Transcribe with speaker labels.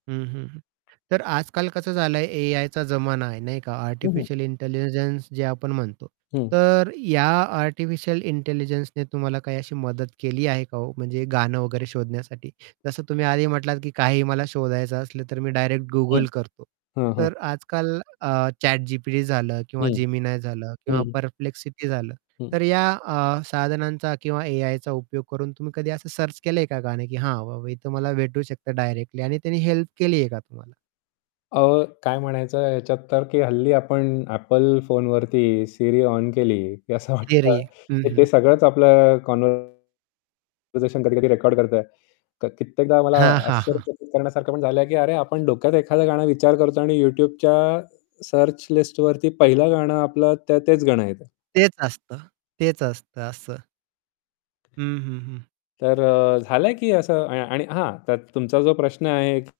Speaker 1: हं, हं. तर आज-काल कसं झालंय, एआयचा जमाना आहे नाही का?
Speaker 2: हं, हं.
Speaker 1: आर्टिफिशियल इंटेलिजन्स जे आपण म्हणतो.
Speaker 2: हं.
Speaker 1: तर या आर्टिफिशियल इंटेलिजन्सने तुम्हाला काही अशी मदत केली आहे का ओ, म्हणजे गाणं वगैरे शोधण्यासाठी? जसं तुम्ही आधी म्हटलात की काही मला शोधायचं असलं, तर मी डायरेक्ट
Speaker 2: हं,
Speaker 1: Google करतो.
Speaker 2: हां, हां.
Speaker 1: तर आज-काल अ, ChatGPT झालं किंवा
Speaker 2: हं.
Speaker 1: Gemini झालं
Speaker 2: हं,
Speaker 1: किंवा
Speaker 2: हं.
Speaker 1: Perplexity झालं,
Speaker 2: हं.
Speaker 1: तर या अ, साधनांचा किंवा एआयचा उपयोग करून तुम्ही कधी असं सर्च केलंय का नाही, की "हां, बाबा इथे मला भेटू शकत डायरेक्टली," आणि त्यांनी हेल्प केली आहे का तुम्हाला?
Speaker 2: अहो, काय म्हणायचं, ह्याच्यात तर की हल्ली आपण Apple फोनवरती Siri ऑन केली की असं वाटतं.
Speaker 1: थियरी. हं,
Speaker 2: ते
Speaker 1: हं.
Speaker 2: सगळंच आपलं कॉन्वरसेशन कधी-कधी रेकॉर्ड करतोय. क कित्येकदा मला
Speaker 1: हां, हां, हां.
Speaker 2: आश्चर्यचकीत करण्यासारखं पण झालंय की "अरे, आपण डोक्यात एखादं गाणं विचार करतो आणि YouTubeच्या सर्च लिस्टवरती पहिलं गाणं आपलं त तेच गाणं येतं."
Speaker 1: तेच असतं. तेच असतं. असं. हं, हं, हं.
Speaker 2: तर अ, झालाय की असं अ, आ आणि हां. तर तुमचा जो प्रश्न आहे